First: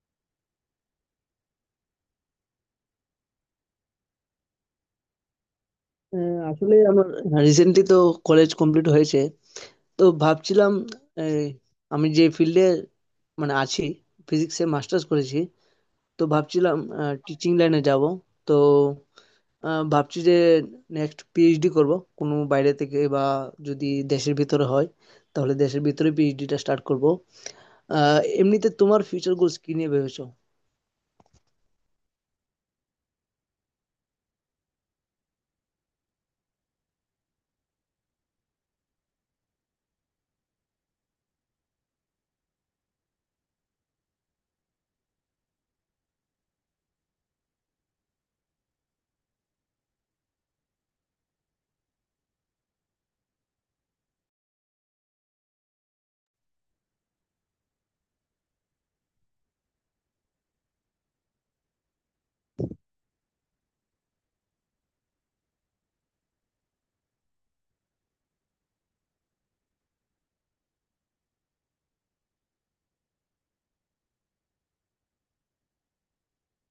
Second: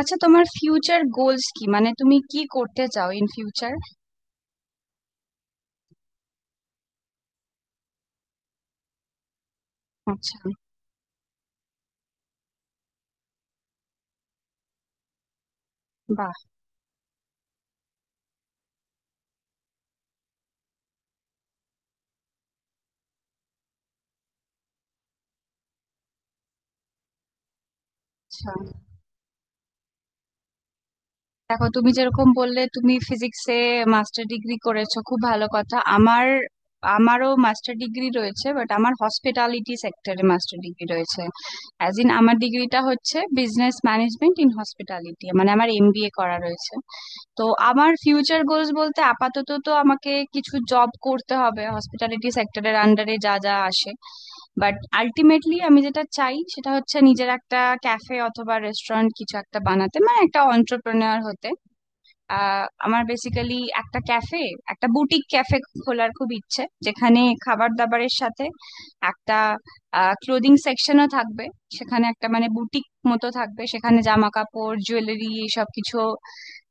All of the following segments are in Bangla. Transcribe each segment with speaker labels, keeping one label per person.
Speaker 1: আচ্ছা, তোমার ফিউচার গোলস কি? মানে তুমি কি করতে চাও ইন ফিউচার?
Speaker 2: আহ, আসলে আমার রিসেন্টলি তো কলেজ কমপ্লিট হয়েছে, তো
Speaker 1: আচ্ছা।
Speaker 2: ভাবছিলাম এই, আমি যে ফিল্ডে মানে আছি, ফিজিক্সে মাস্টার্স করেছি, তো
Speaker 1: বাহ।
Speaker 2: ভাবছিলাম টিচিং লাইনে যাব। তো ভাবছি যে নেক্সট পিএইচডি করব, কোনো বাইরে থেকে বা যদি দেশের ভিতরে হয় তাহলে দেশের ভিতরে পিএইচডিটা স্টার্ট করব।
Speaker 1: আচ্ছা,
Speaker 2: এমনিতে তোমার ফিউচার গোলস কি নিয়ে ভেবেছো?
Speaker 1: দেখো, তুমি যেরকম বললে তুমি ফিজিক্সে মাস্টার ডিগ্রি করেছো, খুব ভালো কথা। আমার, আমারও মাস্টার ডিগ্রি রয়েছে, বাট আমার হসপিটালিটি সেক্টরে মাস্টার ডিগ্রি রয়েছে। অ্যাজ ইন, আমার ডিগ্রিটা হচ্ছে বিজনেস ম্যানেজমেন্ট ইন হসপিটালিটি, মানে আমার এমবিএ করা রয়েছে। তো আমার ফিউচার গোলস বলতে, আপাতত তো আমাকে কিছু জব করতে হবে হসপিটালিটি সেক্টরের আন্ডারে যা যা আসে, বাট আলটিমেটলি আমি যেটা চাই সেটা হচ্ছে নিজের একটা ক্যাফে অথবা রেস্টুরেন্ট কিছু একটা বানাতে, মানে একটা অন্টারপ্রেনার হতে। আমার বেসিক্যালি একটা ক্যাফে, একটা বুটিক ক্যাফে খোলার খুব ইচ্ছে, যেখানে খাবার দাবারের সাথে একটা ক্লোদিং সেকশনও থাকবে। সেখানে একটা মানে বুটিক মতো থাকবে, সেখানে জামা কাপড় জুয়েলারি এসব কিছু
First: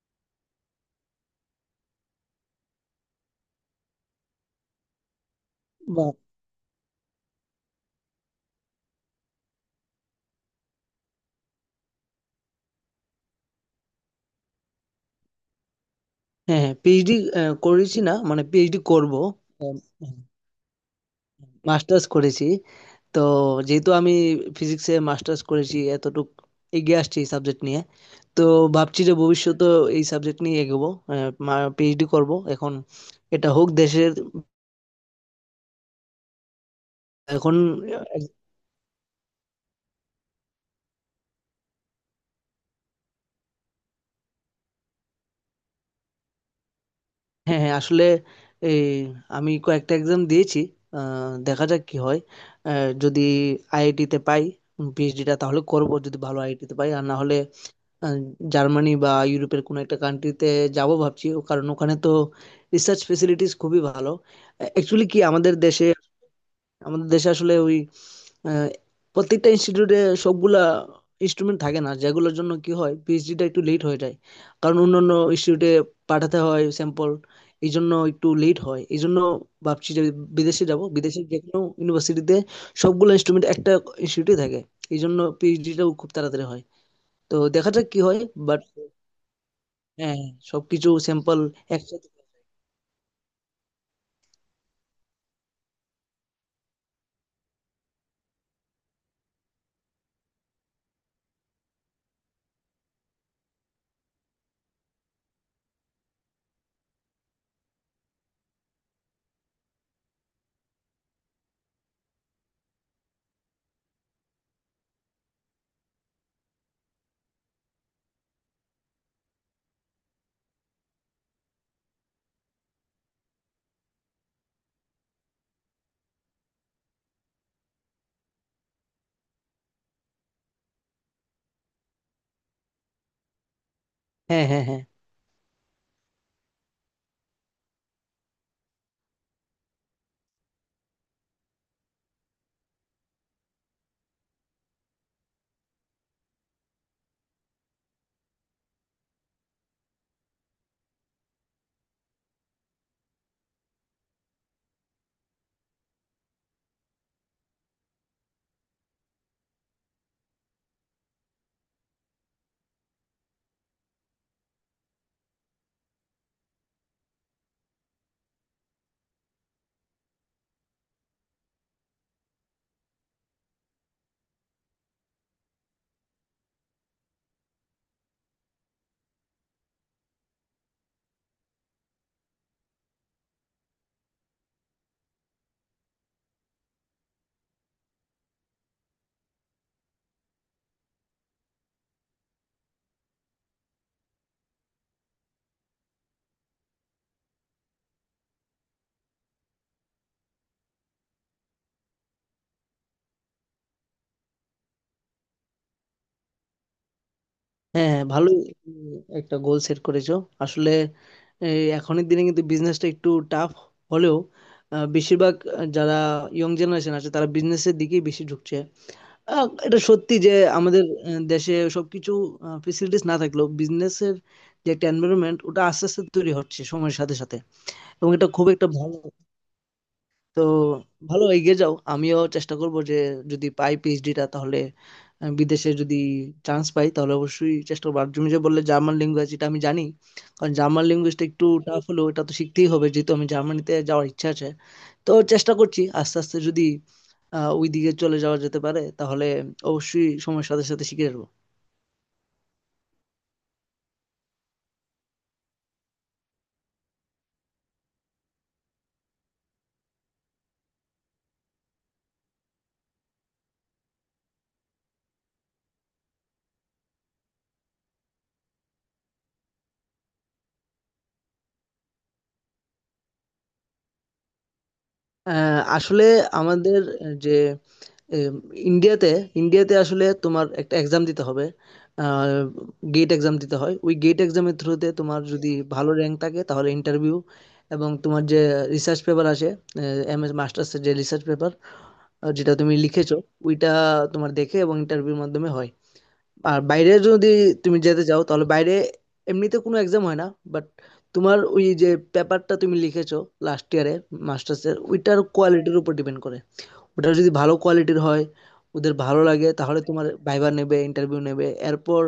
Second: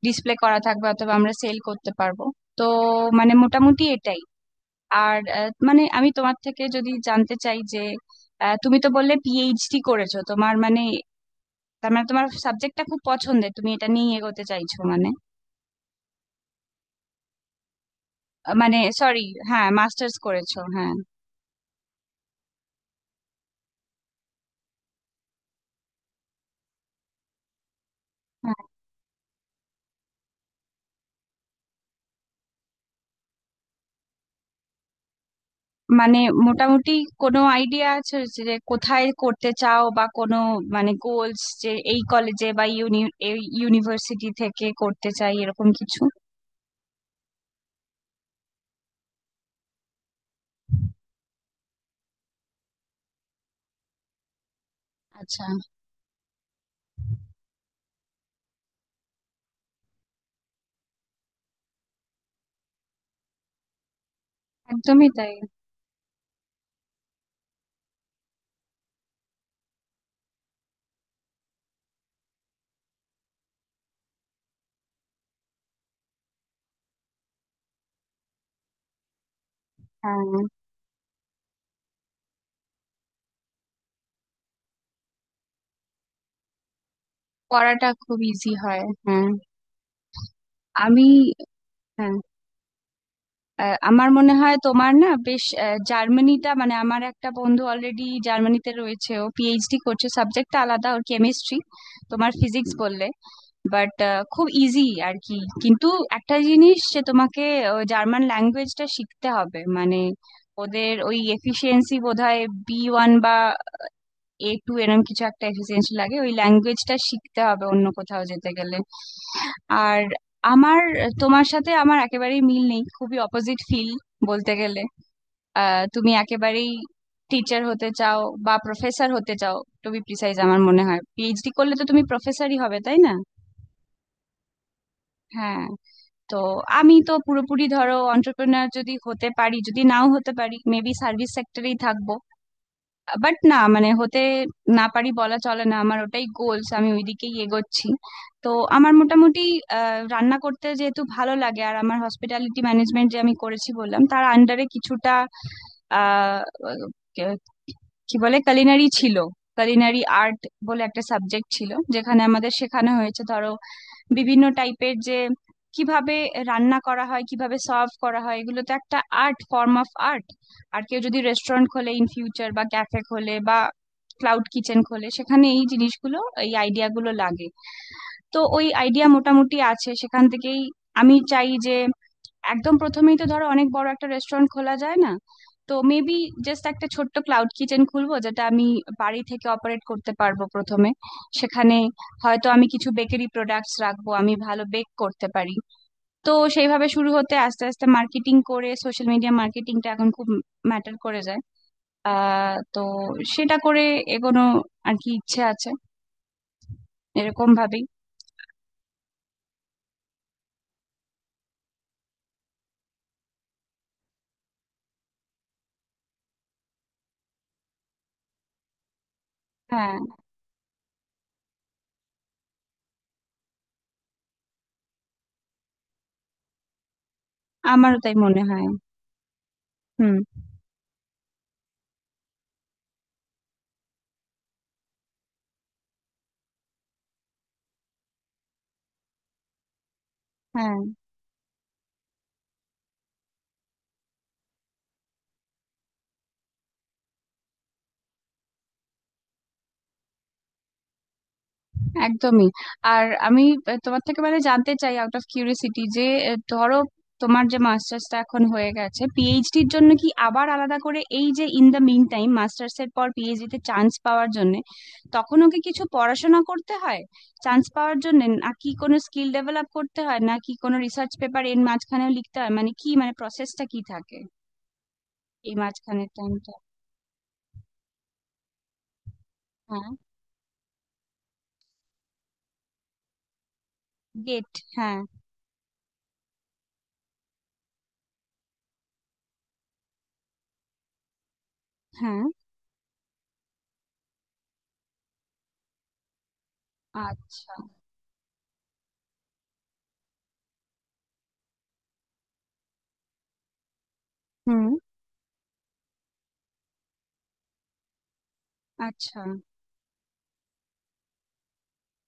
Speaker 1: ডিসপ্লে করা থাকবে অথবা আমরা সেল করতে পারবো। তো মানে মোটামুটি এটাই। আর মানে
Speaker 2: বা
Speaker 1: আমি তোমার থেকে যদি জানতে চাই যে, তুমি তো বললে পিএইচডি করেছো, তোমার মানে, তার মানে তোমার সাবজেক্টটা খুব পছন্দের, তুমি এটা নিয়ে এগোতে চাইছো মানে?
Speaker 2: হ্যাঁ হ্যাঁ, পিএইচডি করেছি না মানে পিএইচডি
Speaker 1: মানে
Speaker 2: করব।
Speaker 1: সরি, হ্যাঁ মাস্টার্স করেছো, হ্যাঁ।
Speaker 2: মাস্টার্স করেছি, তো যেহেতু আমি ফিজিক্সে মাস্টার্স করেছি, এতটুক এগিয়ে আসছি এই সাবজেক্ট নিয়ে। তো
Speaker 1: হ্যাঁ,
Speaker 2: ভাবছি যে ভবিষ্যতে এই সাবজেক্ট নিয়ে এগোবো, পিএইচডি করব এখন, এটা হোক দেশের।
Speaker 1: মানে মোটামুটি কোনো
Speaker 2: এখন
Speaker 1: আইডিয়া আছে
Speaker 2: আহ,
Speaker 1: যে কোথায় করতে চাও, বা কোনো মানে গোলস যে এই কলেজে বা ইউনিভার্সিটি থেকে করতে চাই, এরকম কিছু?
Speaker 2: হ্যাঁ হ্যাঁ, আসলে এই আমি কয়েকটা এক্সাম দিয়েছি। আহ, দেখা যাক কি হয়। যদি আইআইটিতে পাই পিএইচডিটা
Speaker 1: আচ্ছা।
Speaker 2: তাহলে করব, যদি ভালো আইআইটিতে পাই, আর না হলে আহ, জার্মানি বা ইউরোপের কোনো একটা কান্ট্রিতে যাব ভাবছি ও, কারণ ওখানে তো রিসার্চ ফেসিলিটিস খুবই ভালো। অ্যাকচুয়ালি
Speaker 1: একদমই
Speaker 2: কি
Speaker 1: তাই।
Speaker 2: আমাদের দেশে, আমাদের দেশে আসলে ওই আহ, প্রত্যেকটা ইনস্টিটিউটে সবগুলা ইনস্ট্রুমেন্ট থাকে না, যেগুলোর জন্য কি হয় পিএইচডিটা একটু লেট হয়ে যায়। কারণ অন্যান্য ইনস্টিটিউটে পাঠাতে হয় স্যাম্পল, এই জন্য একটু লেট হয়। এই জন্য ভাবছি যে
Speaker 1: হ্যাঁ,
Speaker 2: বিদেশে যাব, বিদেশে যে কোনো ইউনিভার্সিটিতে সবগুলো ইনস্ট্রুমেন্ট একটা ইনস্টিটিউটে থাকে, এই জন্য পিএইচডিটাও খুব তাড়াতাড়ি হয়। তো দেখা যাক
Speaker 1: পড়াটা
Speaker 2: কি হয়।
Speaker 1: খুব ইজি
Speaker 2: বাট
Speaker 1: হয়, হ্যাঁ।
Speaker 2: হ্যাঁ, হ্যাঁ, সবকিছু
Speaker 1: আমি,
Speaker 2: স্যাম্পল একসাথে।
Speaker 1: হ্যাঁ, আমার মনে হয় তোমার না বেশ, জার্মানিটা, মানে আমার একটা বন্ধু অলরেডি জার্মানিতে রয়েছে, ও পিএইচডি করছে, সাবজেক্টটা আলাদা, ওর কেমিস্ট্রি, তোমার ফিজিক্স বললে, বাট খুব ইজি আর কি। কিন্তু একটা জিনিস যে তোমাকে জার্মান ল্যাঙ্গুয়েজটা শিখতে হবে, মানে ওদের ওই এফিসিয়েন্সি বোধহয় বি ওয়ান বা এ টু এরম কিছু একটা এফিসিয়েন্সি লাগে, ওই ল্যাঙ্গুয়েজটা শিখতে হবে অন্য কোথাও যেতে গেলে। আর আমার, তোমার সাথে আমার একেবারেই মিল নেই, খুবই অপোজিট ফিল বলতে গেলে। তুমি একেবারেই টিচার হতে চাও বা প্রফেসর হতে চাও, টু বি প্রিসাইজ আমার মনে হয় পিএইচডি করলে তো তুমি প্রফেসরই হবে, তাই না?
Speaker 2: হ্যাঁ হ্যাঁ হ্যাঁ।
Speaker 1: হ্যাঁ। তো আমি তো পুরোপুরি ধরো অন্টারপ্রেনার যদি হতে পারি, যদি নাও হতে পারি মেবি সার্ভিস সেক্টরেই থাকবো। বাট না মানে হতে না পারি বলা চলে না, আমার ওটাই গোলস, আমি ওইদিকেই এগোচ্ছি। তো আমার মোটামুটি, রান্না করতে যেহেতু ভালো লাগে, আর আমার হসপিটালিটি ম্যানেজমেন্ট যে আমি করেছি বললাম, তার আন্ডারে কিছুটা আহ কে- কি বলে, কালিনারি ছিল, কালিনারি আর্ট বলে একটা সাবজেক্ট ছিল, যেখানে আমাদের শেখানো হয়েছে ধরো বিভিন্ন টাইপের যে কিভাবে রান্না করা হয়, কিভাবে সার্ভ করা হয়, এগুলো তো একটা আর্ট, ফর্ম অফ আর্ট। আর কেউ যদি রেস্টুরেন্ট খোলে ইন ফিউচার, বা ক্যাফে খোলে, বা ক্লাউড কিচেন খোলে, সেখানে এই জিনিসগুলো, এই আইডিয়া গুলো লাগে। তো ওই আইডিয়া মোটামুটি আছে সেখান থেকেই। আমি চাই যে একদম প্রথমেই তো ধরো অনেক বড় একটা রেস্টুরেন্ট খোলা যায় না, তো মেবি জাস্ট একটা ছোট্ট ক্লাউড কিচেন খুলবো যেটা আমি বাড়ি থেকে অপারেট করতে পারবো প্রথমে। সেখানে হয়তো আমি কিছু বেকারি প্রোডাক্টস রাখবো, আমি ভালো বেক করতে পারি। তো সেইভাবে শুরু হতে আস্তে আস্তে মার্কেটিং করে, সোশ্যাল মিডিয়া মার্কেটিংটা এখন খুব ম্যাটার করে যায়। আহ, তো সেটা করে এগোনো আর কি ইচ্ছে আছে এরকম ভাবেই।
Speaker 2: হ্যাঁ হ্যাঁ, ভালোই উম, একটা গোল সেট করেছো আসলে। এই এখনের দিনে কিন্তু বিজনেসটা একটু টাফ হলেও বেশিরভাগ যারা ইয়ং জেনারেশন আছে তারা বিজনেসের দিকেই বেশি ঝুঁকছে। এটা
Speaker 1: হ্যাঁ।
Speaker 2: সত্যি যে আমাদের দেশে সবকিছু ফেসিলিটিস না থাকলেও বিজনেসের যে একটা এনভায়রনমেন্ট ওটা আস্তে আস্তে তৈরি হচ্ছে সময়ের সাথে সাথে,
Speaker 1: আমারও
Speaker 2: এবং
Speaker 1: তাই
Speaker 2: এটা
Speaker 1: মনে
Speaker 2: খুব একটা
Speaker 1: হয়।
Speaker 2: ভালো।
Speaker 1: হুম।
Speaker 2: তো ভালো এগিয়ে যাও, আমিও চেষ্টা করব যে যদি পাই পিএইচডিটা, তাহলে বিদেশে যদি চান্স পাই তাহলে অবশ্যই চেষ্টা করবো। আর তুমি যে বললে জার্মান ল্যাঙ্গুয়েজ, এটা আমি জানি, কারণ
Speaker 1: হ্যাঁ,
Speaker 2: জার্মান ল্যাঙ্গুয়েজটা একটু টাফ হলেও এটা তো শিখতেই হবে, যেহেতু আমি জার্মানিতে যাওয়ার ইচ্ছা আছে। তো চেষ্টা করছি আস্তে আস্তে, যদি আহ ওই দিকে চলে যাওয়া যেতে পারে তাহলে অবশ্যই সময়ের সাথে সাথে শিখে যাবো।
Speaker 1: একদমই। আর আমি তোমার থেকে মানে জানতে চাই আউট অফ কিউরিসিটি যে, ধরো তোমার যে মাস্টার্সটা এখন হয়ে গেছে, পিএইচডির জন্য কি আবার আলাদা করে, এই যে in the mean time masters এর পর পিএইচডি তে চান্স পাওয়ার জন্য তখনও কি কিছু পড়াশোনা করতে হয় চান্স পাওয়ার জন্য, নাকি কোনো স্কিল ডেভেলপ করতে হয়, নাকি কোনো রিসার্চ পেপার এর মাঝখানেও লিখতে হয়, মানে কি মানে প্রসেসটা কি থাকে এই
Speaker 2: আসলে
Speaker 1: মাঝখানের টাইমটা?
Speaker 2: আমাদের যে এম, ইন্ডিয়াতে ইন্ডিয়াতে
Speaker 1: হ্যাঁ।
Speaker 2: আসলে তোমার একটা এক্সাম দিতে হবে, গেট এক্সাম দিতে হয়। ওই গেট
Speaker 1: গেট,
Speaker 2: এক্সামের থ্রুতে
Speaker 1: হ্যাঁ।
Speaker 2: তোমার যদি ভালো র্যাঙ্ক থাকে তাহলে ইন্টারভিউ, এবং তোমার যে রিসার্চ পেপার আসে, এম এস মাস্টার্সের যে রিসার্চ পেপার
Speaker 1: হ্যাঁ।
Speaker 2: যেটা তুমি লিখেছো, ওইটা তোমার দেখে এবং ইন্টারভিউর মাধ্যমে হয়। আর বাইরে যদি
Speaker 1: আচ্ছা।
Speaker 2: তুমি যেতে চাও, তাহলে বাইরে এমনিতে কোনো এক্সাম হয় না, বাট তোমার ওই যে পেপারটা তুমি লিখেছো লাস্ট ইয়ারে
Speaker 1: হুম।
Speaker 2: মাস্টার্সের, ওইটার কোয়ালিটির উপর ডিপেন্ড করে। ওটা যদি ভালো কোয়ালিটির হয়, ওদের ভালো
Speaker 1: আচ্ছা।
Speaker 2: লাগে, তাহলে তোমার ভাইবা নেবে, ইন্টারভিউ নেবে। এরপর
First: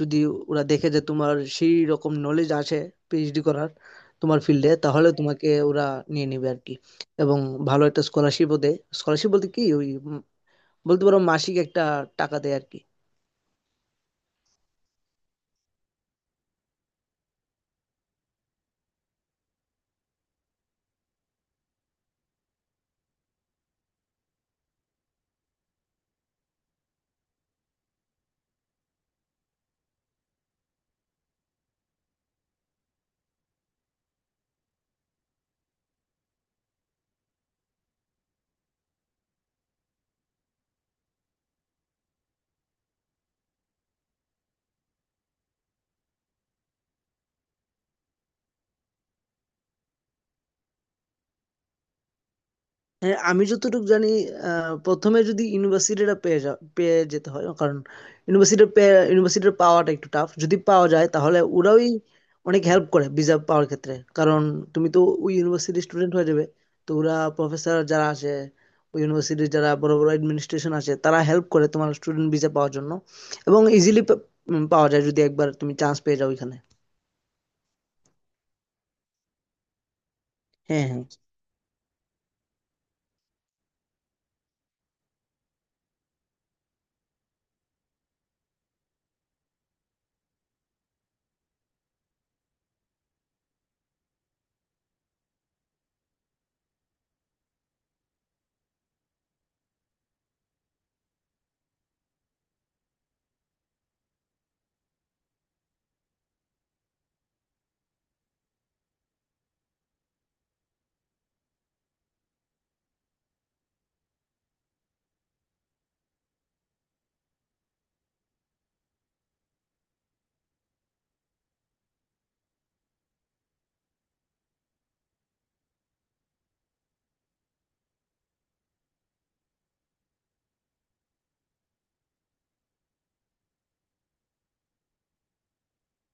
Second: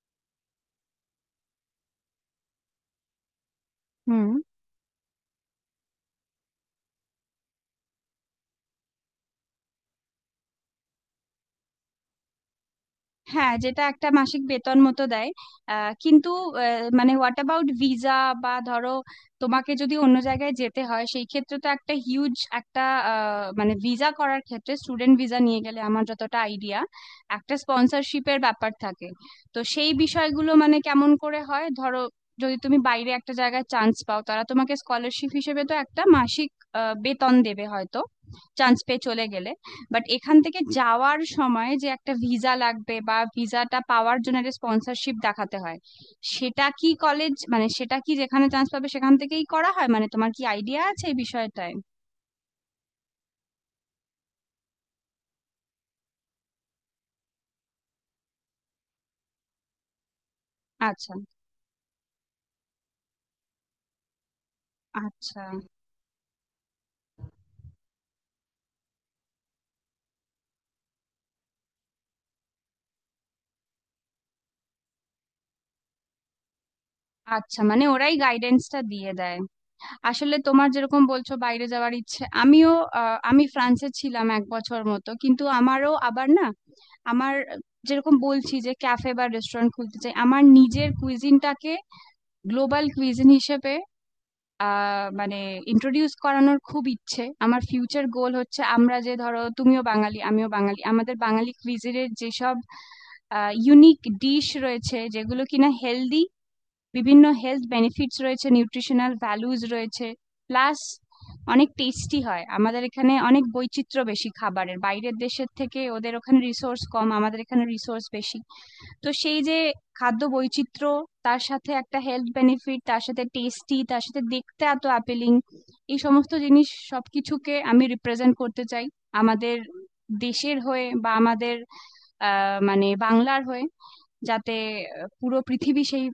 Speaker 2: যদি ওরা দেখে যে তোমার সেই রকম নলেজ আছে পিএইচডি করার,
Speaker 1: হুম।
Speaker 2: তোমার ফিল্ডে, তাহলে তোমাকে ওরা নিয়ে নেবে আর কি। এবং ভালো একটা স্কলারশিপও দেয়। স্কলারশিপ বলতে কি, ওই বলতে পারো মাসিক একটা টাকা দেয় আর কি।
Speaker 1: হ্যাঁ, যেটা একটা মাসিক বেতন মতো দেয়। কিন্তু মানে হোয়াট অ্যাবাউট ভিসা? বা ধরো তোমাকে যদি অন্য জায়গায় যেতে হয় সেই ক্ষেত্রে তো একটা হিউজ একটা, মানে ভিসা করার ক্ষেত্রে স্টুডেন্ট ভিসা নিয়ে গেলে আমার যতটা আইডিয়া একটা স্পন্সরশিপের ব্যাপার থাকে। তো সেই বিষয়গুলো মানে কেমন করে হয়, ধরো যদি তুমি বাইরে একটা জায়গায় চান্স পাও, তারা তোমাকে স্কলারশিপ হিসেবে তো একটা মাসিক বেতন দেবে হয়তো, চান্স পেয়ে চলে গেলে। বাট এখান থেকে যাওয়ার সময় যে একটা ভিসা লাগবে, বা ভিসাটা পাওয়ার জন্য একটা স্পন্সরশিপ দেখাতে হয়, সেটা কি কলেজ, মানে সেটা কি যেখানে চান্স পাবে সেখান থেকেই করা হয়? মানে তোমার কি আইডিয়া আছে এই বিষয়টায়?
Speaker 2: হ্যাঁ, আমি যতটুকু জানি, প্রথমে যদি ইউনিভার্সিটিটা পেয়ে যেতে হয়, কারণ ইউনিভার্সিটি ইউনিভার্সিটি পাওয়াটা একটু টাফ, যদি পাওয়া যায়
Speaker 1: আচ্ছা।
Speaker 2: তাহলে ওরাই অনেক হেল্প করে ভিসা পাওয়ার ক্ষেত্রে, কারণ তুমি তো ওই
Speaker 1: আচ্ছা।
Speaker 2: ইউনিভার্সিটির স্টুডেন্ট হয়ে যাবে। তো ওরা প্রফেসর যারা আছে, ওই ইউনিভার্সিটির যারা বড় বড় অ্যাডমিনিস্ট্রেশন আছে, তারা হেল্প করে তোমার স্টুডেন্ট ভিসা পাওয়ার জন্য, এবং ইজিলি পাওয়া যায় যদি একবার তুমি চান্স পেয়ে যাও ওইখানে।
Speaker 1: আচ্ছা, মানে ওরাই গাইডেন্সটা দিয়ে দেয়। আসলে তোমার
Speaker 2: হ্যাঁ
Speaker 1: যেরকম
Speaker 2: হ্যাঁ
Speaker 1: বলছো বাইরে যাওয়ার ইচ্ছে, আমিও আমি ফ্রান্সে ছিলাম 1 বছর মতো, কিন্তু আমারও আবার না, আমার যেরকম বলছি যে ক্যাফে বা রেস্টুরেন্ট খুলতে চাই, আমার নিজের কুইজিনটাকে গ্লোবাল কুইজিন হিসেবে আহ মানে ইন্ট্রোডিউস করানোর খুব ইচ্ছে। আমার ফিউচার গোল হচ্ছে আমরা যে ধরো তুমিও বাঙালি আমিও বাঙালি, আমাদের বাঙালি কুইজিনের যেসব ইউনিক ডিশ রয়েছে যেগুলো কিনা হেলদি, বিভিন্ন হেলথ বেনিফিটস রয়েছে, নিউট্রিশনাল ভ্যালুজ রয়েছে, প্লাস অনেক টেস্টি হয়, আমাদের এখানে অনেক বৈচিত্র্য বেশি খাবারের, বাইরের দেশের থেকে ওদের ওখানে রিসোর্স কম, আমাদের এখানে রিসোর্স বেশি। তো সেই যে খাদ্য বৈচিত্র্য, তার সাথে একটা হেলথ বেনিফিট, তার সাথে টেস্টি, তার সাথে দেখতে এত অ্যাপিলিং, এই সমস্ত জিনিস সবকিছুকে আমি রিপ্রেজেন্ট করতে চাই আমাদের দেশের হয়ে, বা আমাদের আহ মানে বাংলার হয়ে, যাতে পুরো পৃথিবী সেই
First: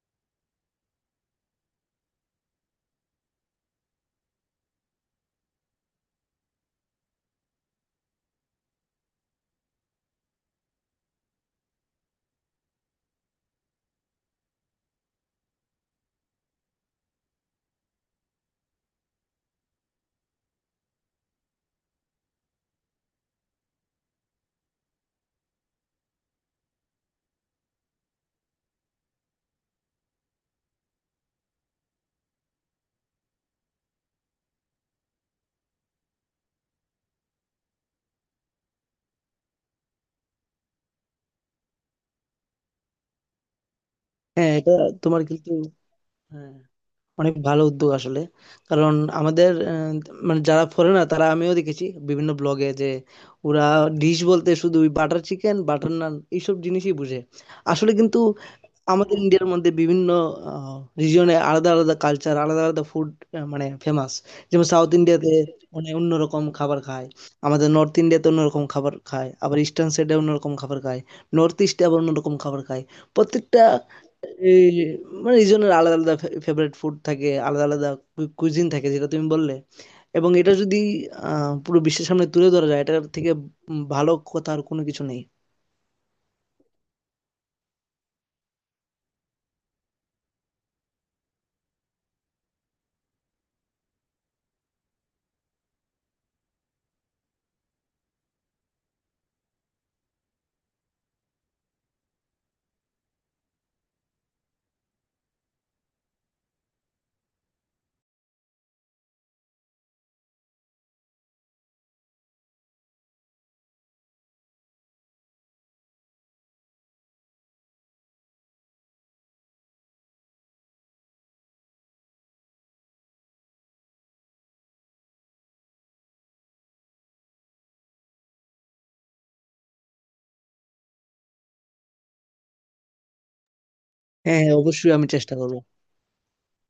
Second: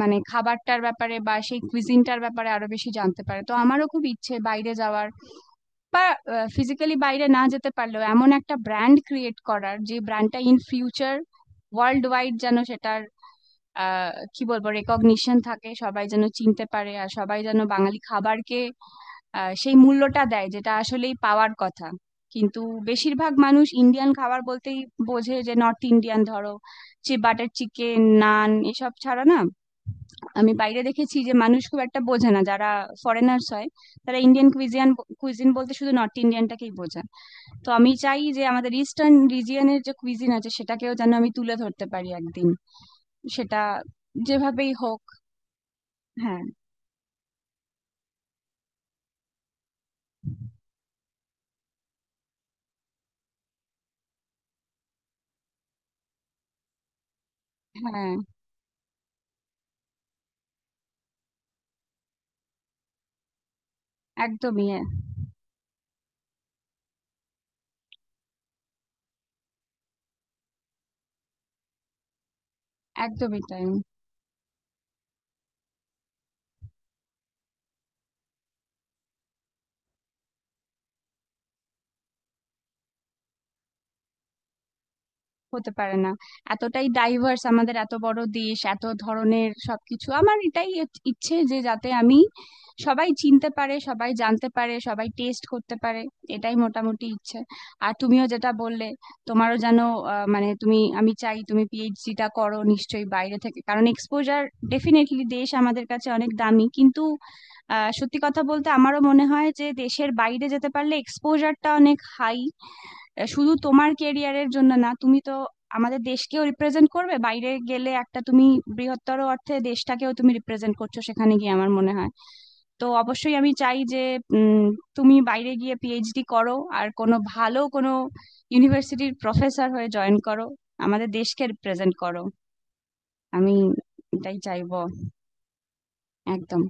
Speaker 1: মানে খাবারটার ব্যাপারে বা সেই কুইজিনটার ব্যাপারে আরো বেশি জানতে পারে। তো আমারও খুব ইচ্ছে বাইরে যাওয়ার, বা ফিজিক্যালি বাইরে না যেতে পারলেও এমন একটা ব্র্যান্ড ক্রিয়েট করার, যে ব্র্যান্ডটা ইন ফিউচার ওয়ার্ল্ড ওয়াইড যেন, সেটার কি বলবো, রেকগনিশন থাকে, সবাই যেন চিনতে পারে, আর সবাই যেন বাঙালি খাবারকে সেই মূল্যটা দেয় যেটা আসলেই পাওয়ার কথা। কিন্তু বেশিরভাগ মানুষ ইন্ডিয়ান খাবার বলতেই বোঝে যে নর্থ ইন্ডিয়ান, ধরো যে বাটার চিকেন নান এসব ছাড়া না। আমি বাইরে দেখেছি যে মানুষ খুব একটা বোঝে না যারা ফরেনার্স হয়, তারা ইন্ডিয়ান কুইজিন বলতে শুধু নর্থ ইন্ডিয়ানটাকেই বোঝে। তো আমি চাই যে আমাদের ইস্টার্ন রিজিয়নের যে কুইজিন আছে সেটাকেও যেন আমি তুলে ধরতে পারি একদিন, সেটা
Speaker 2: হ্যাঁ,
Speaker 1: যেভাবেই
Speaker 2: এটা
Speaker 1: হোক।
Speaker 2: তোমার কিন্তু
Speaker 1: হ্যাঁ।
Speaker 2: হ্যাঁ অনেক ভালো উদ্যোগ আসলে। কারণ আমাদের মানে যারা ফরেনার, তারা আমিও দেখেছি বিভিন্ন ব্লগে যে ওরা ডিশ বলতে শুধু বাটার চিকেন, বাটার নান, এইসব জিনিসই বুঝে। আসলে
Speaker 1: হ্যাঁ।
Speaker 2: কিন্তু আমাদের ইন্ডিয়ার মধ্যে বিভিন্ন রিজিয়নে আলাদা আলাদা কালচার, আলাদা আলাদা ফুড, মানে ফেমাস। যেমন
Speaker 1: একদমই।
Speaker 2: সাউথ ইন্ডিয়াতে মানে অন্যরকম খাবার খায়, আমাদের নর্থ ইন্ডিয়াতে অন্যরকম খাবার খায়, আবার ইস্টার্ন সাইডে অন্যরকম খাবার খায়, নর্থ ইস্টে আবার অন্যরকম খাবার খায়।
Speaker 1: একদমই
Speaker 2: প্রত্যেকটা
Speaker 1: তাই।
Speaker 2: এই মানে রিজনের আলাদা আলাদা ফেভারিট ফুড থাকে, আলাদা আলাদা কুইজিন থাকে, যেটা তুমি বললে। এবং এটা যদি পুরো বিশ্বের সামনে তুলে ধরা যায়, এটার থেকে উম ভালো কথা আর কোনো কিছু নেই।
Speaker 1: হতে পারে না, এতটাই ডাইভার্স আমাদের, এত বড় দেশ, এত ধরনের সবকিছু। আমার এটাই ইচ্ছে যে যাতে আমি, সবাই চিনতে পারে, সবাই জানতে পারে, সবাই টেস্ট করতে পারে, এটাই মোটামুটি ইচ্ছে। আর তুমিও যেটা বললে, তোমারও যেন মানে তুমি, আমি চাই তুমি পিএইচডিটা করো নিশ্চয়ই বাইরে থেকে, কারণ এক্সপোজার ডেফিনেটলি, দেশ আমাদের কাছে অনেক দামি, কিন্তু আহ সত্যি কথা বলতে আমারও মনে হয় যে দেশের বাইরে যেতে পারলে এক্সপোজারটা অনেক হাই। আহ, শুধু তোমার কেরিয়ারের জন্য না, তুমি তো আমাদের দেশকেও রিপ্রেজেন্ট করবে বাইরে গেলে, একটা তুমি বৃহত্তর অর্থে দেশটাকেও তুমি রিপ্রেজেন্ট করছো সেখানে গিয়ে, আমার মনে হয়। তো অবশ্যই আমি চাই যে উম, তুমি বাইরে গিয়ে পিএইচডি করো আর কোনো ভালো কোনো ইউনিভার্সিটির প্রফেসর হয়ে জয়েন করো, আমাদের দেশকে রিপ্রেজেন্ট করো। আমি এটাই
Speaker 2: হ্যাঁ হ্যাঁ,
Speaker 1: চাইবো।
Speaker 2: অবশ্যই আমি চেষ্টা করবো।
Speaker 1: একদম।